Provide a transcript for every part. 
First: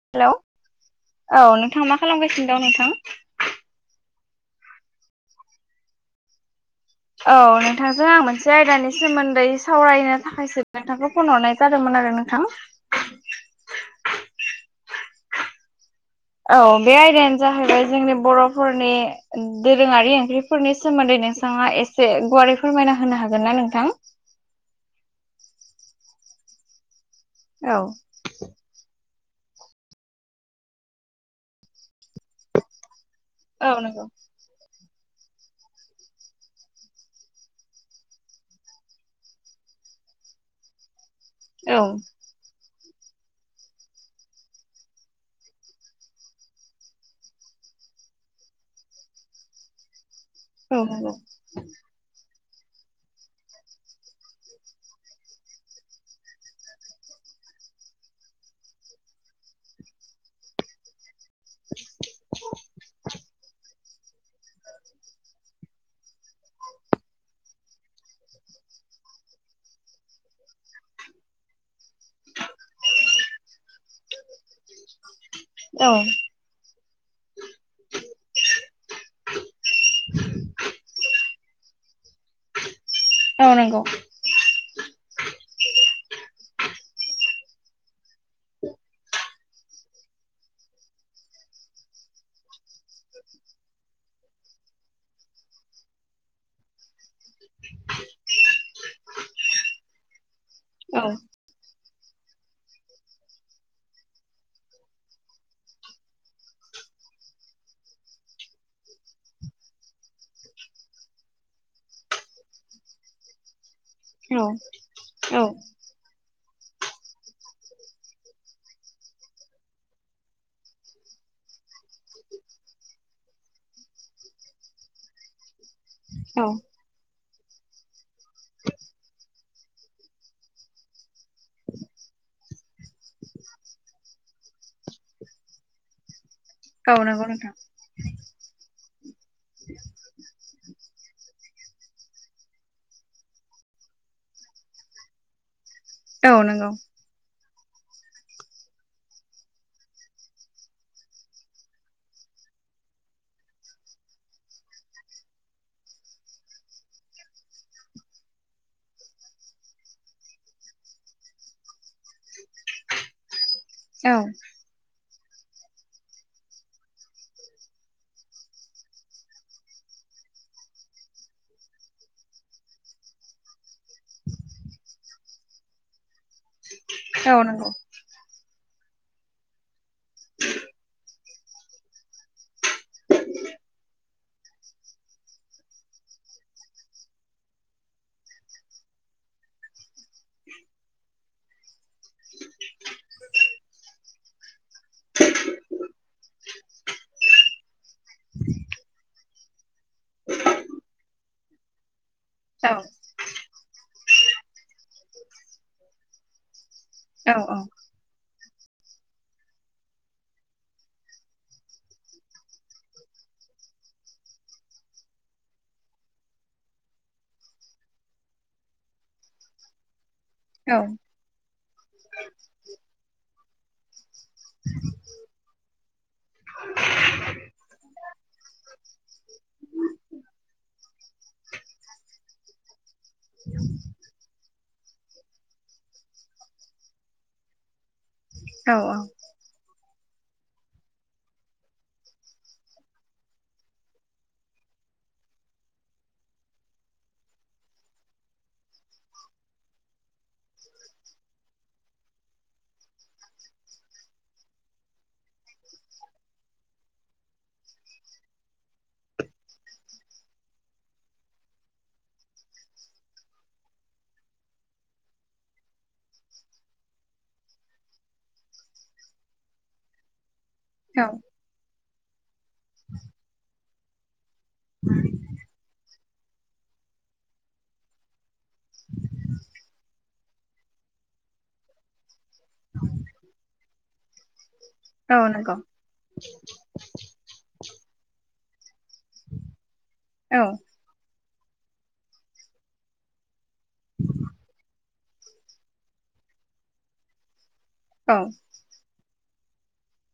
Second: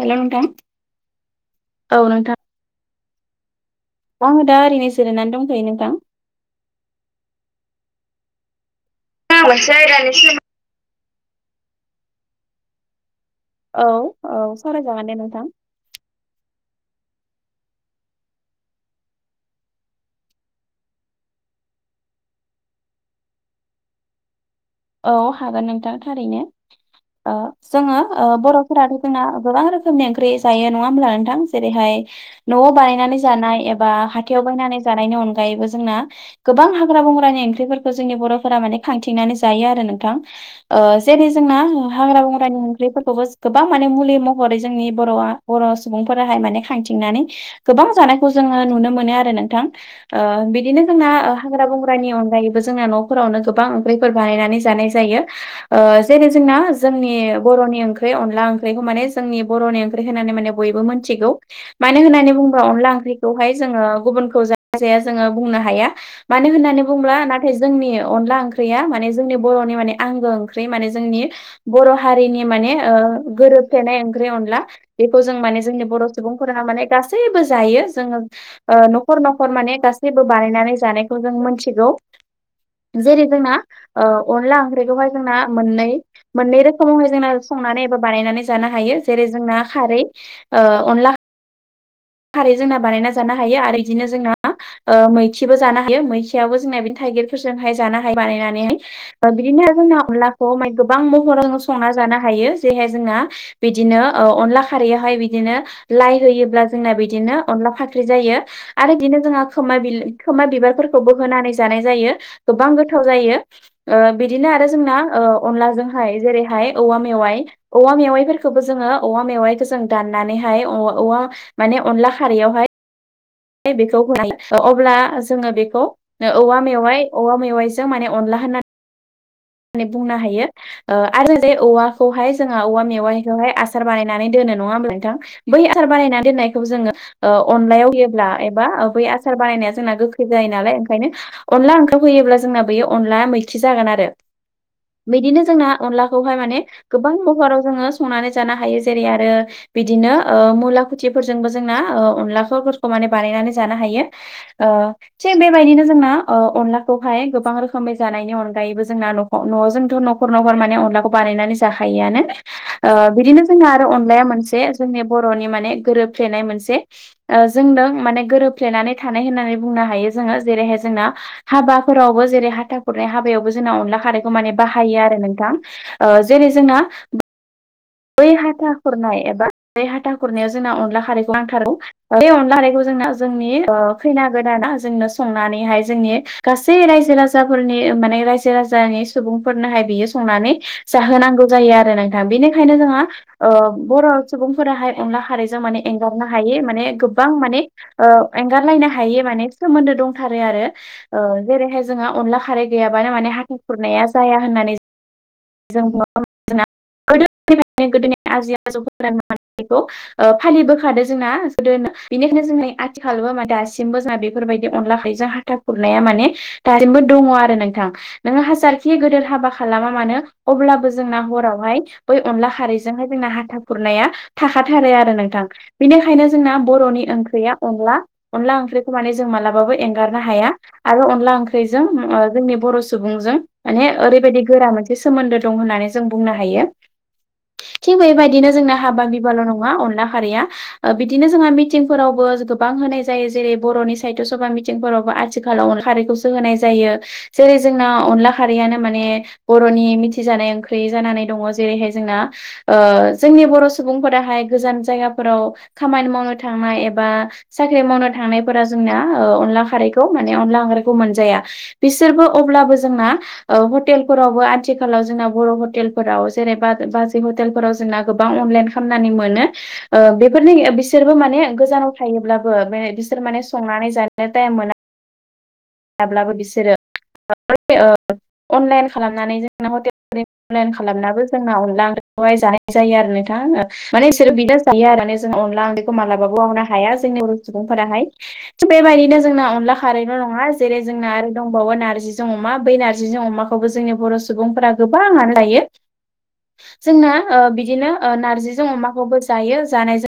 हेल' hello नोंथां औ नोंथां मा खालामगासिनो दं नोंथां। आङो दा ओरैनो जिरायनानै दंथयो नोंथां। औ नोंथांजों आं मोनसे आयदानि सोमोन्दै मोनसे आयदानि सावरायनो सोमोन थाखायसो नोंथांखौ फन हरनाय जादोंमोन आरो नोंथां। औ औ सावरायजागोन दे नोंथां। औ बे आयदायानो जाहैबाय जोंनि बर'फोरनि दोरोङारि ओंख्रिफोरनि सोमोन्दै नोंथाङा एसे गुवारै फोरमायना होनो हागोन ना नोंथां? औ हागोन नोंथां थारैनो ओ औ जोङो ओ बर'फोराथ' जोंना गोबां रोखोमनि ओंख्रि जायो नङा होमब्ला नोंथां जेरैहाय न'आव बानायनानै जानाय औ एबा नंगौ हाथायाव बायनानै जानायनि अनगायैबो जोंना गोबां हाग्रा बंग्रानि ओंख्रिफोरखौ जोंनि बर'फोरा माने खांथिंनानै जायो आरो नोंथां ओ जेरै जोंना औ हाग्रा बंग्रानि [unintelligible] खौबो गोबां माने मुलि महरै जोंनि बर'आ बर' सुबुंफोराहाय माने खांथिंनानै गोबां जानायखौ जोङो नुनो मोनो आरो नोंथां। ओ औ बिदिनो जोंना नंगौ हाग्रा बंग्रानि अनगायैबो जोंना न'फोरावनो गोबां ओंख्रि फोर बानायनानै जानाय जायो। ओ जेरै जोंना जोंनि बर'नि ओंख्रि अनला ओंख्रिखौ माने जोंनि बर'नि ओंख्रि होनानै माने बयबो मोनथिगौ मानो होननानै बुंङोबा अनला ओंख्रिखौहाय जोङो गुबुनखौ जाया जोङो बुंनो हाया मानो होननानै बुंब्ला नाथाय जोंनि अनला ओंख्रि ओंख्रिया माने जोंनि बर'नि माने आंगो ओंख्रि माने जोंनि बर' हारिनि माने ओ गोरोबथेनाय ओंख्रि अनला। बेखौ जों माने जोंनि औ बर' सुबुंफोरा माने गासैबो जायो जोङो ओ न'खर न'खर माने गासैबो बानायनानै जानायखौ जों मोनथिगौ जेरै औ जोंना नंगौ ओ अनला ओंख्रिखौहाय जोंना मोननै मोननै रोखोमावहाय जोंना संनानै एबा बानायनानै जानो हायो जेरै जोंना खारै। ओ अनला खारै जोंना बानायना जानो हायो आरो इदिनो जोंना ओ मैखिबो जानो हायो मैखियावबो जोंना बिनो थाइगिरफोरजोंहाय जानो हायो बानायनानैहाय। ओ बिदिनो जोंना अनलाखौ मान गोबां औ महराव संना जानो हायो जेरैहाय जोंहा बिदिनो ओ अनला खारैयावहाय बिदिनो लाइ होयोब्ला जोंना बिदिनो अनला फाख्रि जायो। आरो बिदिनो जोंहा खोमा खोमा बिबारफोरखौबो होनानै जानाय जायो। गोबां गोथाव जायो ओ औ बिदिनो आरो जोंना ओ औ अनलाजों हाय जेरैहाय औवा मेवाइ औवा मेवाइफोरखौबो जोङो औवा मेवाइखौ जों दाननानैहाय [unintelligible] माने अनला खारैयावहाय बेखौ होनाय अब्ला जोङो बेखौ औवा औ मेवाइ औवा मेवाइजों माने अनला होननानै बुंनो हायो। ओ आरो जे औवाखौहाय जोंहा औवा मेवानिखौहाय आसार बानायनानै दोनो नङा होमब्ला नोंथां। बै आसार बानायना दोननायखौ जोङो औ नंगौ ओ नोंथां अनलायाव ला एबा बै आसार बानायनाया जोंना गोखै जायो नालाय ओंखायनो अनला [unintelligible] होयोब्ला जोंना बेयो अनलाया मैखि जागोन आरो बिदिनो जोंना अनलाखौहाय औ माने नंगौ गोबां महराव जोङो संनानै जानो हायो जेरै आरो बिदिनो ओ मुला खुथिफोरजोंबो जोंना ओ अनलाखौफोरखौ माने बानायनानै जानो हायो। ओ थिग बेबायदिनो जोंना ओ अनलाखौहाय गोबां रोखोमै जानायनि अनगायैबो जोंना न न' जोंथ' न'खर न'खर माने अनलाखौ बानायनानै जाखायोआनो ओ बिदिनो जोंना आरो औ अनलाया मोनसे जोंनि बर'नि माने गोरोबफ्लेनाय मोनसे ओ जोंदों माने गोरोबफ्लेनानै थानाय होननानै बुंनो हायो जोङो जेरैहाय जोंना हाबाफोरावबो जेरै हाथा खुरनाय हाबायावबो जोंना अनला खारखौ माने बाहायो आरो नोंथां। ओ जेरै जोंना औ नोंगौ। बै हाथा खुरनाय एबा बे हाथा खुरनायाव जोंना अनला खारैखौ नांथारो। बे अनला हारैखौ जोंना जोंनि ओ खैना गोदाना जोंनो संनानैहाय जोंनि गासै रायजो राजाफोरनि माने रायजो राजानि सुबुंफोरनोहाय बियो संनानै जाहोनांगौ जायो आरो नोंथां बेनिखायनो जोंहा ओ बर' सुबुंफोराहाय अनला खारैजों माने एंगारनो हायै माने गोबां माने ओ एंगारलायनो हायि माने सोमोन्दो दंथारो आरो ओ जेरैहाय जोंहा अनला खारै औ गैयाबानो माने हाथा खुरनाया जाया होननानै [inaudible] जों गोदो औ औ। गोदोनि आजै आजौ [unintelligible] ओ फालिबोखादो जोंना गोदोनो बेनिखायनो जोंनि आथिखालोबो मा दासिमबो जोंना बेफोरबायदि अनला खारैजों हा था खुरनाया माने दासिमबो दङो आरो नोंथां नोङो हाजारखि गोदोर हाबा खालामा मानो औ अब्लाबो जोंना हरावहाय बै अनला खारैजोंहाय जोंना हाथा खुरनाया थाखाथारो आरो नोंथां। बेनिखायनो जोंना बर'नि ओंख्रिया अनला अनला ओंख्रिखौ माने जों मालाबाबो एंगारनो हाया। आरो अनला ओंख्रिजों ओ जोंनि बर' सुबुंजों माने ओरैबायदि गोरा मोनसे सोमोन्दो दं होननानै जों बुंनो हायो। थिग बेबायदिनो औ जोंना हाबा बिबाल' नङा अनला खारैया बिदिनो जोंहा मिटिंफोरावबो गोबां होनाय जायो जेरै बर'नि साहित्य सभा मि टिंफोरावबो आथिखालाव खारैखौसो होनाय जायो। जेरै जोंना अनला खारैयानो माने बर'नि मिथिजानाय ओंख्रि जानानै दङ जेरैहाय जोंना ओ जोंनि बर' सुबुंफोराहाय गोजान जायगाफोराव खामानि मावनो थांनाय एबा साख्रि मावनो थांनायफोरा जोंनिया ओ अनला खारैखौ माने अनला ओंख्रिखौ मोनजाया। बिसोरबो अब्लाबो जोंना ओ हटेलफोरावबो आथिखालाव जोंना बर' हटेलफोराव जेनेबा बाजै हटेलफोराव जोंना गोबां अनलाइन खामनानै मोनो ओ बेफोरनि ओ बि औ बिसोरबो माने गोजानाव थायोब्लाबो बे बिसोर माने संनानै जानो टाइम मोना। हाब्लाबो बिसोरो [unintelligible] अनलाइन खालामनानै जोंना हटेल [unintelligible] अनलाइन खालामनाबो जोंना अनला ओंख खौहाय जानाय जायो आरो नोंथां माने इसोरो बिराद जायो आरो औ जों नंगौ अनला ओंख्रिखौ मालाबाबो [unintelligible] हाया जोंनि बर' सुबुंफोराहाय स' बेबायदिनो जोंना अनला खारैल' नङा औ जे जोंना आरो दंबावो नार्जिजों अमा बै नार्जिजों अमाखौबो जोंनि बर' सुबुंफोरा गोबांआनो जायो जोंना‌ ओ बिदिनो ओ औ नारजि जों अमाखौबो जायो जानायजों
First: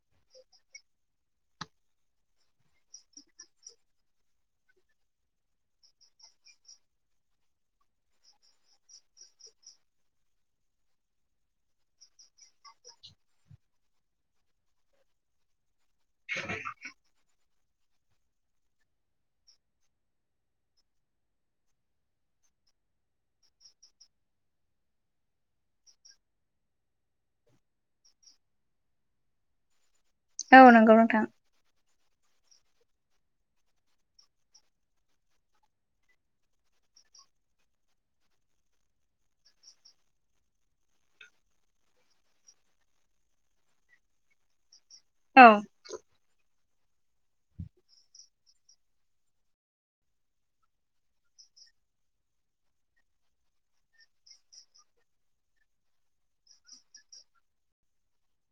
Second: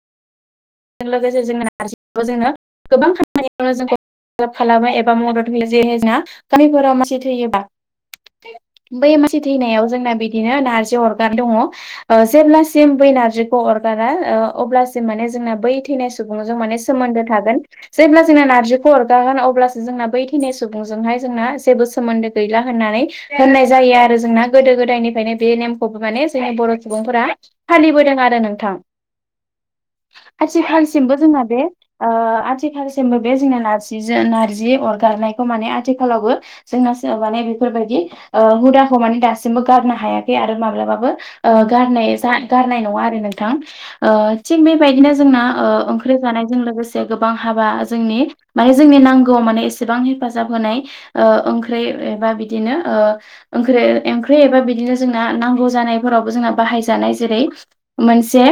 लोगोसे जों नार्जिखौबो जोंनो गोबां खामानियावनो जोंखौ [unintelligible] खालामो एबा मदद होयो जेहे जोंना गामिफोराव मानसि थैयोबा बै मानसि थैनायाव जोंना बिदिनो नार्जि अरगार दङ। ओ जेब्लासिम बै नार्जिखौ अरगारा ओ अब्लासिम माने जोंना बै थैनाय सुबुंजों माने सोमोन्दो थागोन। जेब्ला जोंना नार्जिखौ अरगागोन अब्लासो जोंना बै थैनाय सुबुंजोंहाय जोंना जेबो सोमोन्दो गैला होननानै होननाय जायो आरो जोंना गोदो गोदायनिफायनो बे नेमखौबो माने जोंनि बर' सुबुंफोरा फालिबोदों आरो नोंथां। औ नंगौ आथिखालसिमबो नोंथां जोंना बे ओ आथिखालसिमबो बे जोंना नारजिजों नारजि अरगारनायखौ माने आथिखालावबो जोंना बे माने बेफोरबायदि हुदाखौ माने दासिमबो गारनो हायाखै आरो माब्लाबाबो ओ गारनाय नङा आरो नोंथां ओ थिग बेबायदिनो जोंना औ ओ ओंख्रि होफानायजों लोगोसे गोबां हाबा जोंनि माने जोंनि नांगौआव माने एसेबां हेफाजाब होनाय ओ ओंख्रि एबा बिदिनो ओ ओंख्रि ओंख्रि एबा बिदिनो जोंना नांगौ जानायफोरावबो जोंना बाहाय जानाय जेरै मोनसे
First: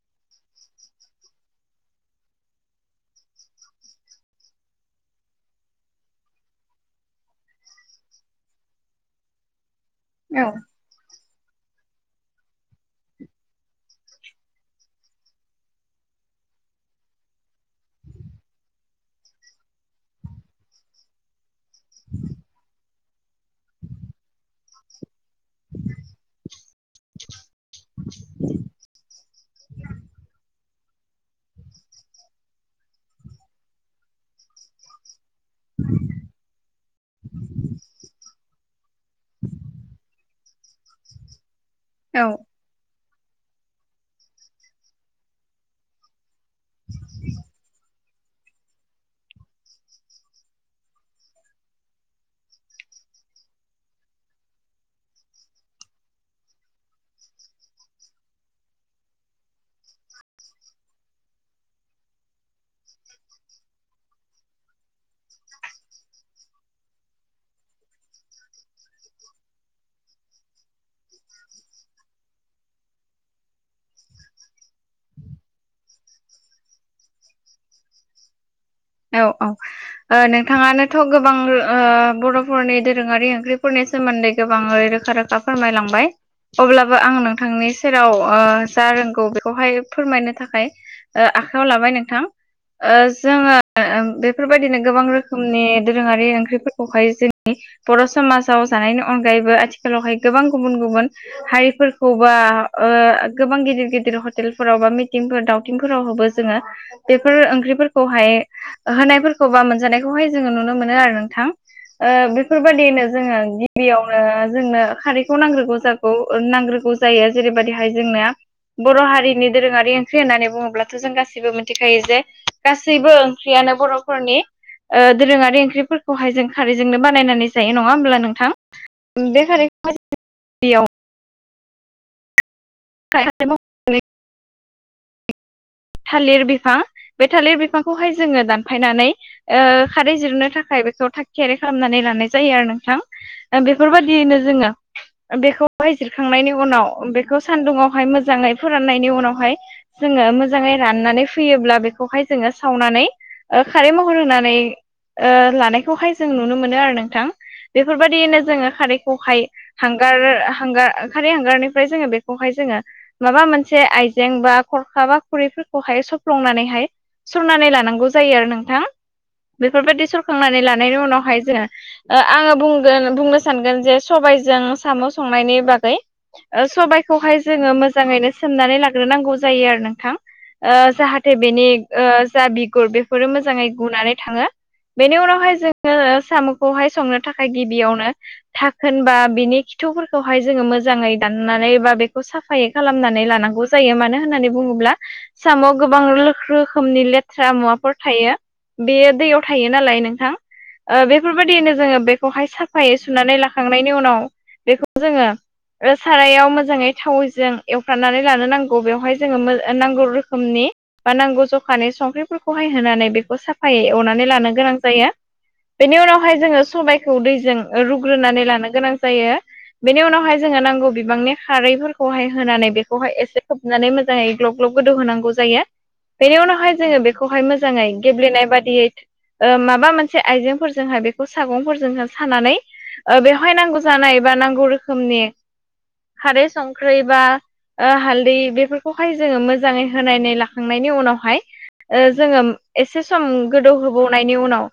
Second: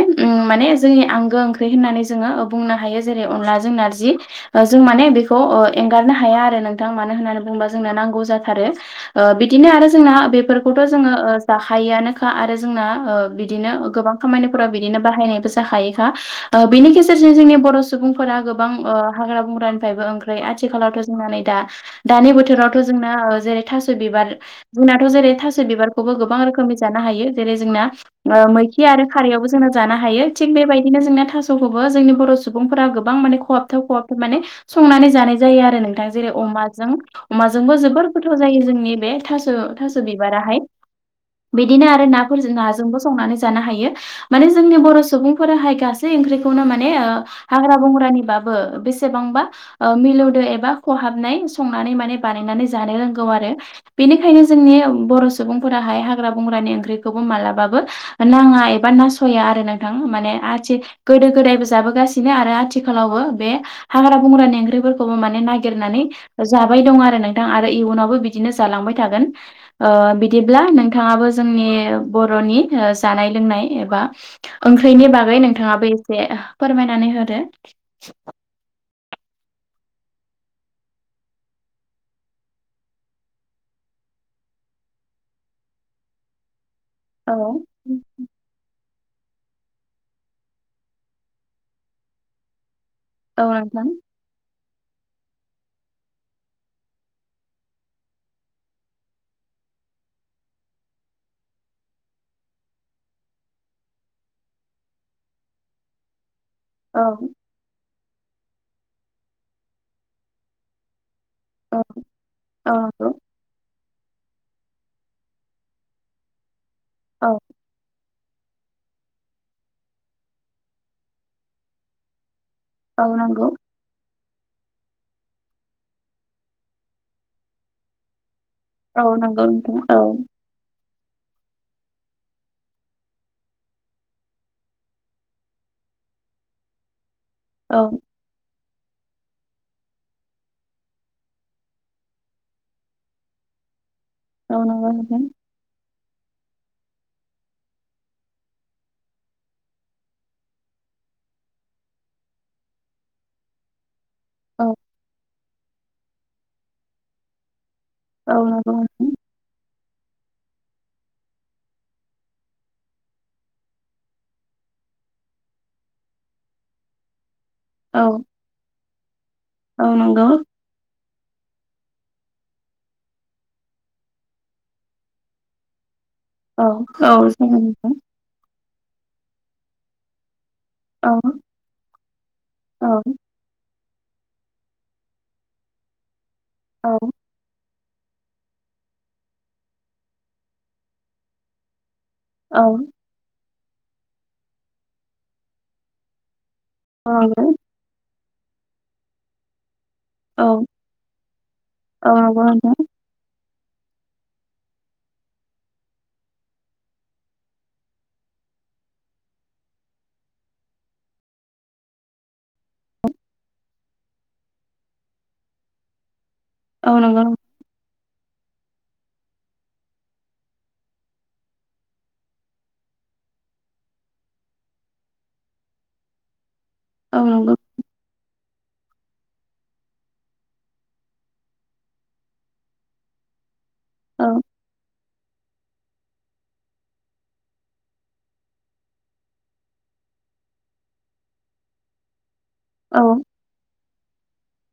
माने जोंनि आंगो ओं ओंख्रि होननानै जोङो बुंनो हायो जेरै अनलाजों, नारजि जों माने बेखौ एंगारनो हाया आरो नोंथां मानो होननानै बुंबा जोंनो नांगौ जाथारो। ओ बिदिनो आरो जोंना औ बेफोरखौ बेखौथ' जोङो जाखायोखा आरो जोंना बिदिनो गोबां खामानिफोराव बिदिनो बाहायनाय जाखायोखा बिनि गेजेरजों जोंनि बर' सुबुंफोरा गोबां हाग्रा बंग्रानिफ्रायबो ओंख्रि आथिखालावथ' संनानै दा दानि बोथोरावथ' जोंना जेरै थास' बिबार जोंनाथ' जेरै थाससे बिबारखौ गोबां रोमनि जानो हायो जेरै जोंना मैथा आरो खारियावबो जानो हायो थि बेबायदिनो जोंना थास'खौबो जोंनि बर' सुबुंफोरा गोबां माने खहाबथाव खहाबथाव माने संनानै जानाय जायो आरो नोंथां जेरै अमाजों अमाजोंबो जोबोर गोथाव जायो जोंनि बे थास' थास' बिबाराहाय। बिदिनो आरो औ नाफोरजों नाजोंबो संनानै जानो हायो मान जोंनि बर' सुबुंफोराहाय गासै ओंख्रि खौनो माने हाग्रा बंग्रानिबाबो बेसेबांबा मिलौदो एबा खहाबनाय संनानै माने बानायनानै जानो रोंगौ आरो। बेनिखायनो जोंनि बर' सुबुंफोराहाय हाग्रा बंग्रानि ओंख्रिखौबो मालाबाबो नाङा एबा नास'या आरो नोंथां माने आथि गोदो गोदायबो जाबोगासिनो आरो आथिखालावबो बे हाग्रा बंग्रानि ओंख्रिफोरखौबो माने नागिरनानै जाबाय दं आरो नोंथां आरो इयुनावबो बिदिनो जालांबाय थागोन। ओ बिदिब्ला नोंथाङाबो जोंनि बर'नि जानाय लोंनाय एबा ओंख्रिनि बागै नोंथाङाबो एसे फोरमायनानै होदो। औ औ नोंथाङानोथ' गोबां ओ बर'फोरनि दोरोङारि ओंख्रिफोरनि सोमोन्दै गोबाङै रोखा रोखा फोरमायलांबाय अब्लाबो आं औ नोंथांनि सेराव ओ जा रोंगौ बेखौहाय फोरमायनो थाखाय आखाइ आव लाबाय नोंथां। ओ [unintelligible] औ नोंथां। बेफोरबायदिनो गोबां रोखोमनि दोरोङारि ओंख्रिफोरखौहाय जोंनि बर' समाजाव जानायनि अनगायैबो आथिखालावहाय गोबां गुबुन गुबुन हारिफोरखौ बा ओ गोबां गिदिर गिदिर हटेलफोराव बा मिटिंफोर दाव थिंफोरावबो जोङो औ बेफोर ओंख्रिफोरखौहाय होनायफोरखौ बा मोनजानायखौहाय जोङो नुनो मोनो आरो नोंथां। औ ओ औ बेफोरबायदियैनो नंगौ जोङो गिबियावनो जोंनो खारैखौ नांग्रोगौ जागौ नांग्रोगौ औ जायो जेरैबायदिहाय जोंना बर' हारिनि दोरोङारि ओंख्रि होननानै बुङोब्लाथ' जों गासैबो मिथिखायो जे औ गासैबो नंगौ ओंख्रियानो बर'फोरनि ओ दोरोङारि ओंख्रिफोरखौहाय जों खारैजोंनो बानायनानै जायो नङा होमब्ला नोंथां? औ नंगौ नोंथां औ [inaudible] [unintelligible] थालिर बिफां बे थालिर औ बिफांखौहाय जोङो दानफायनानै ओ खारै जिरनो थाखाय बेखौ थागथियारि खालामनानै लानाय जायो आरो नोंथां। ओ बेफोरबायदियैनो औ जोङो नंगौ नोंथां बेखौहाय जिरखांनायनि उनाव बेखौ सान्दुंआवहाय मोजाङै फोराननायनि उनावहाय जोङो मोजाङै राननानै फैयोब्ला बेखौहाय जोङो सावनानै ओ खारै महर होनानै औ ओ लानायखौहाय जों नुनो मोनो आरो नोंथां। औ बेफोरबायदियैनो जोङो नंगौ नोंथां खारैखौहाय हांगार- हांगार खारै हांगारनिफ्राय जोङो बे खौहाय जोङो माबा मोनसे आइजें बा खरखा बा खुरैफोरखौहाय सफ्लंनानैहाय सरनानै औ लानांगौ जायो आरो नोंथां। औ बेफोरबायदि नंगौ सरखांनानै लानायनि उनावहाय जोङो ओ आङो बुंगोन बुंनो सानगोन जे सबायजों साम' संनायनि बागै औ औ जागोन [unintelligible] ओंखायनो सोमनानै लाग्रोनांगौ जायो आरो नोंथां। ओ औ जाहाथे बेनि ओ जा बिगुर औ बेफोरो मोजाङै हुनानै थाङो। बेनि उनावहाय जोङो औ साम'खौहाय संनो थाखाय गिबियावनो थाखोनबा बिनि खिथुफोरखौहाय जोङो मोजाङै दाननानै बा बे साफायै औ खालामनानै लानांगौ जायो मानो होननानै बुङोब्ला साम'आव गोबां‌ लोख रो खोमनि औ लेथ्रा नंगौ मुवाफोर थायो। बेयो दैयाव थायो नालाय नों थां। औ ओ बेफोरबायदियैनो जोङो औ बेखौहाय नंगौ नोंथां साफायै सुनानै ला खांनायनि उनाव बेखौ जोङो सारायाव मोजाङै थावजों एवफ्रानानै लानो नांगौ बेवहाय जोङो नांगौ रोखोमनि बा नांगौ जखानि संख्रिफोरखौहाय होनानै बेखौ साफायै एवनानै लानो गोनां जायो। बेनि उनावहाय जोङो औ सबायखौ नंगौ दैजों रुग्रोनानै लानो गोनां जायो। बेनि उनावहाय जोङो नांगौ बिबांनि खारैफोर खौहाय होनानै बेखौहाय एसे खोबनानै मोजाङै ग्लब ग्लब गोदौ होनांगौ जायो। बेनि उनावहाय जोङो औ बेखौहाय नंगौ मोजाङै गेब्लेनाय बादियै ओ माबा मोनसे आइजेंफोरजोंहाय बेखौ सागंफोरजोंहाय सानानै ओ बेवहाय नांगौ जानाय औ बा नांगौ रोखोमनि खारै संख्रै बा ओ हालदै बेफोरखौहाय जोङो मोजाङै होनाय लाखांनायनि उनावहाय ओ जोङो औ एसे सम गोदौहोबावनायनि उनाव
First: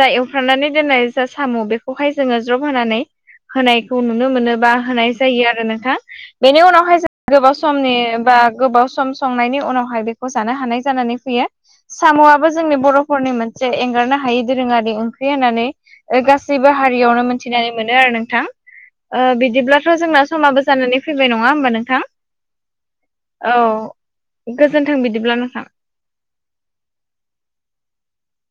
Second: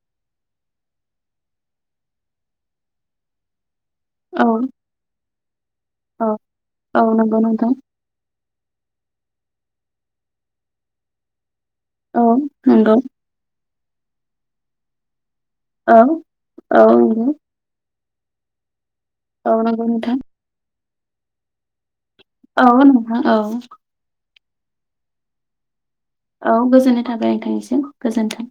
जा एवफ्रामनानै दोननाय जा साम' बेखौहाय जोङो ज्रब होनानै होनायखौ नुनो औ मोनोबा होनाय जायो आरो नोंथां। औ बेनि उनावहाय औ जों नंगौ गोबाव नोंथां समनि बा गोबाव सम संनायनि उनावहाय बेखौ जानो हानाय जानानै फैयो। औ साम'आबो जोंनि नंगौ बर'फोरनि मोन बे एंगारनो हायि दोरोङारि ओंख्रि होननानै औ गासैबो औ हारियावनो नंगौ मोन थिनानै मोनो आरो नोंथां। ओ औ नंगौ बिदिब्लाथ' नोंथां जोंना समाबो जानानै फैबाय नङा होमबा नोंथां! औ नोंथां औ। गोजोन्थों बिदिब्ला नोंथां। औ गोजोननाय थाबाय नोंथांनिसिम। गोजोन्थों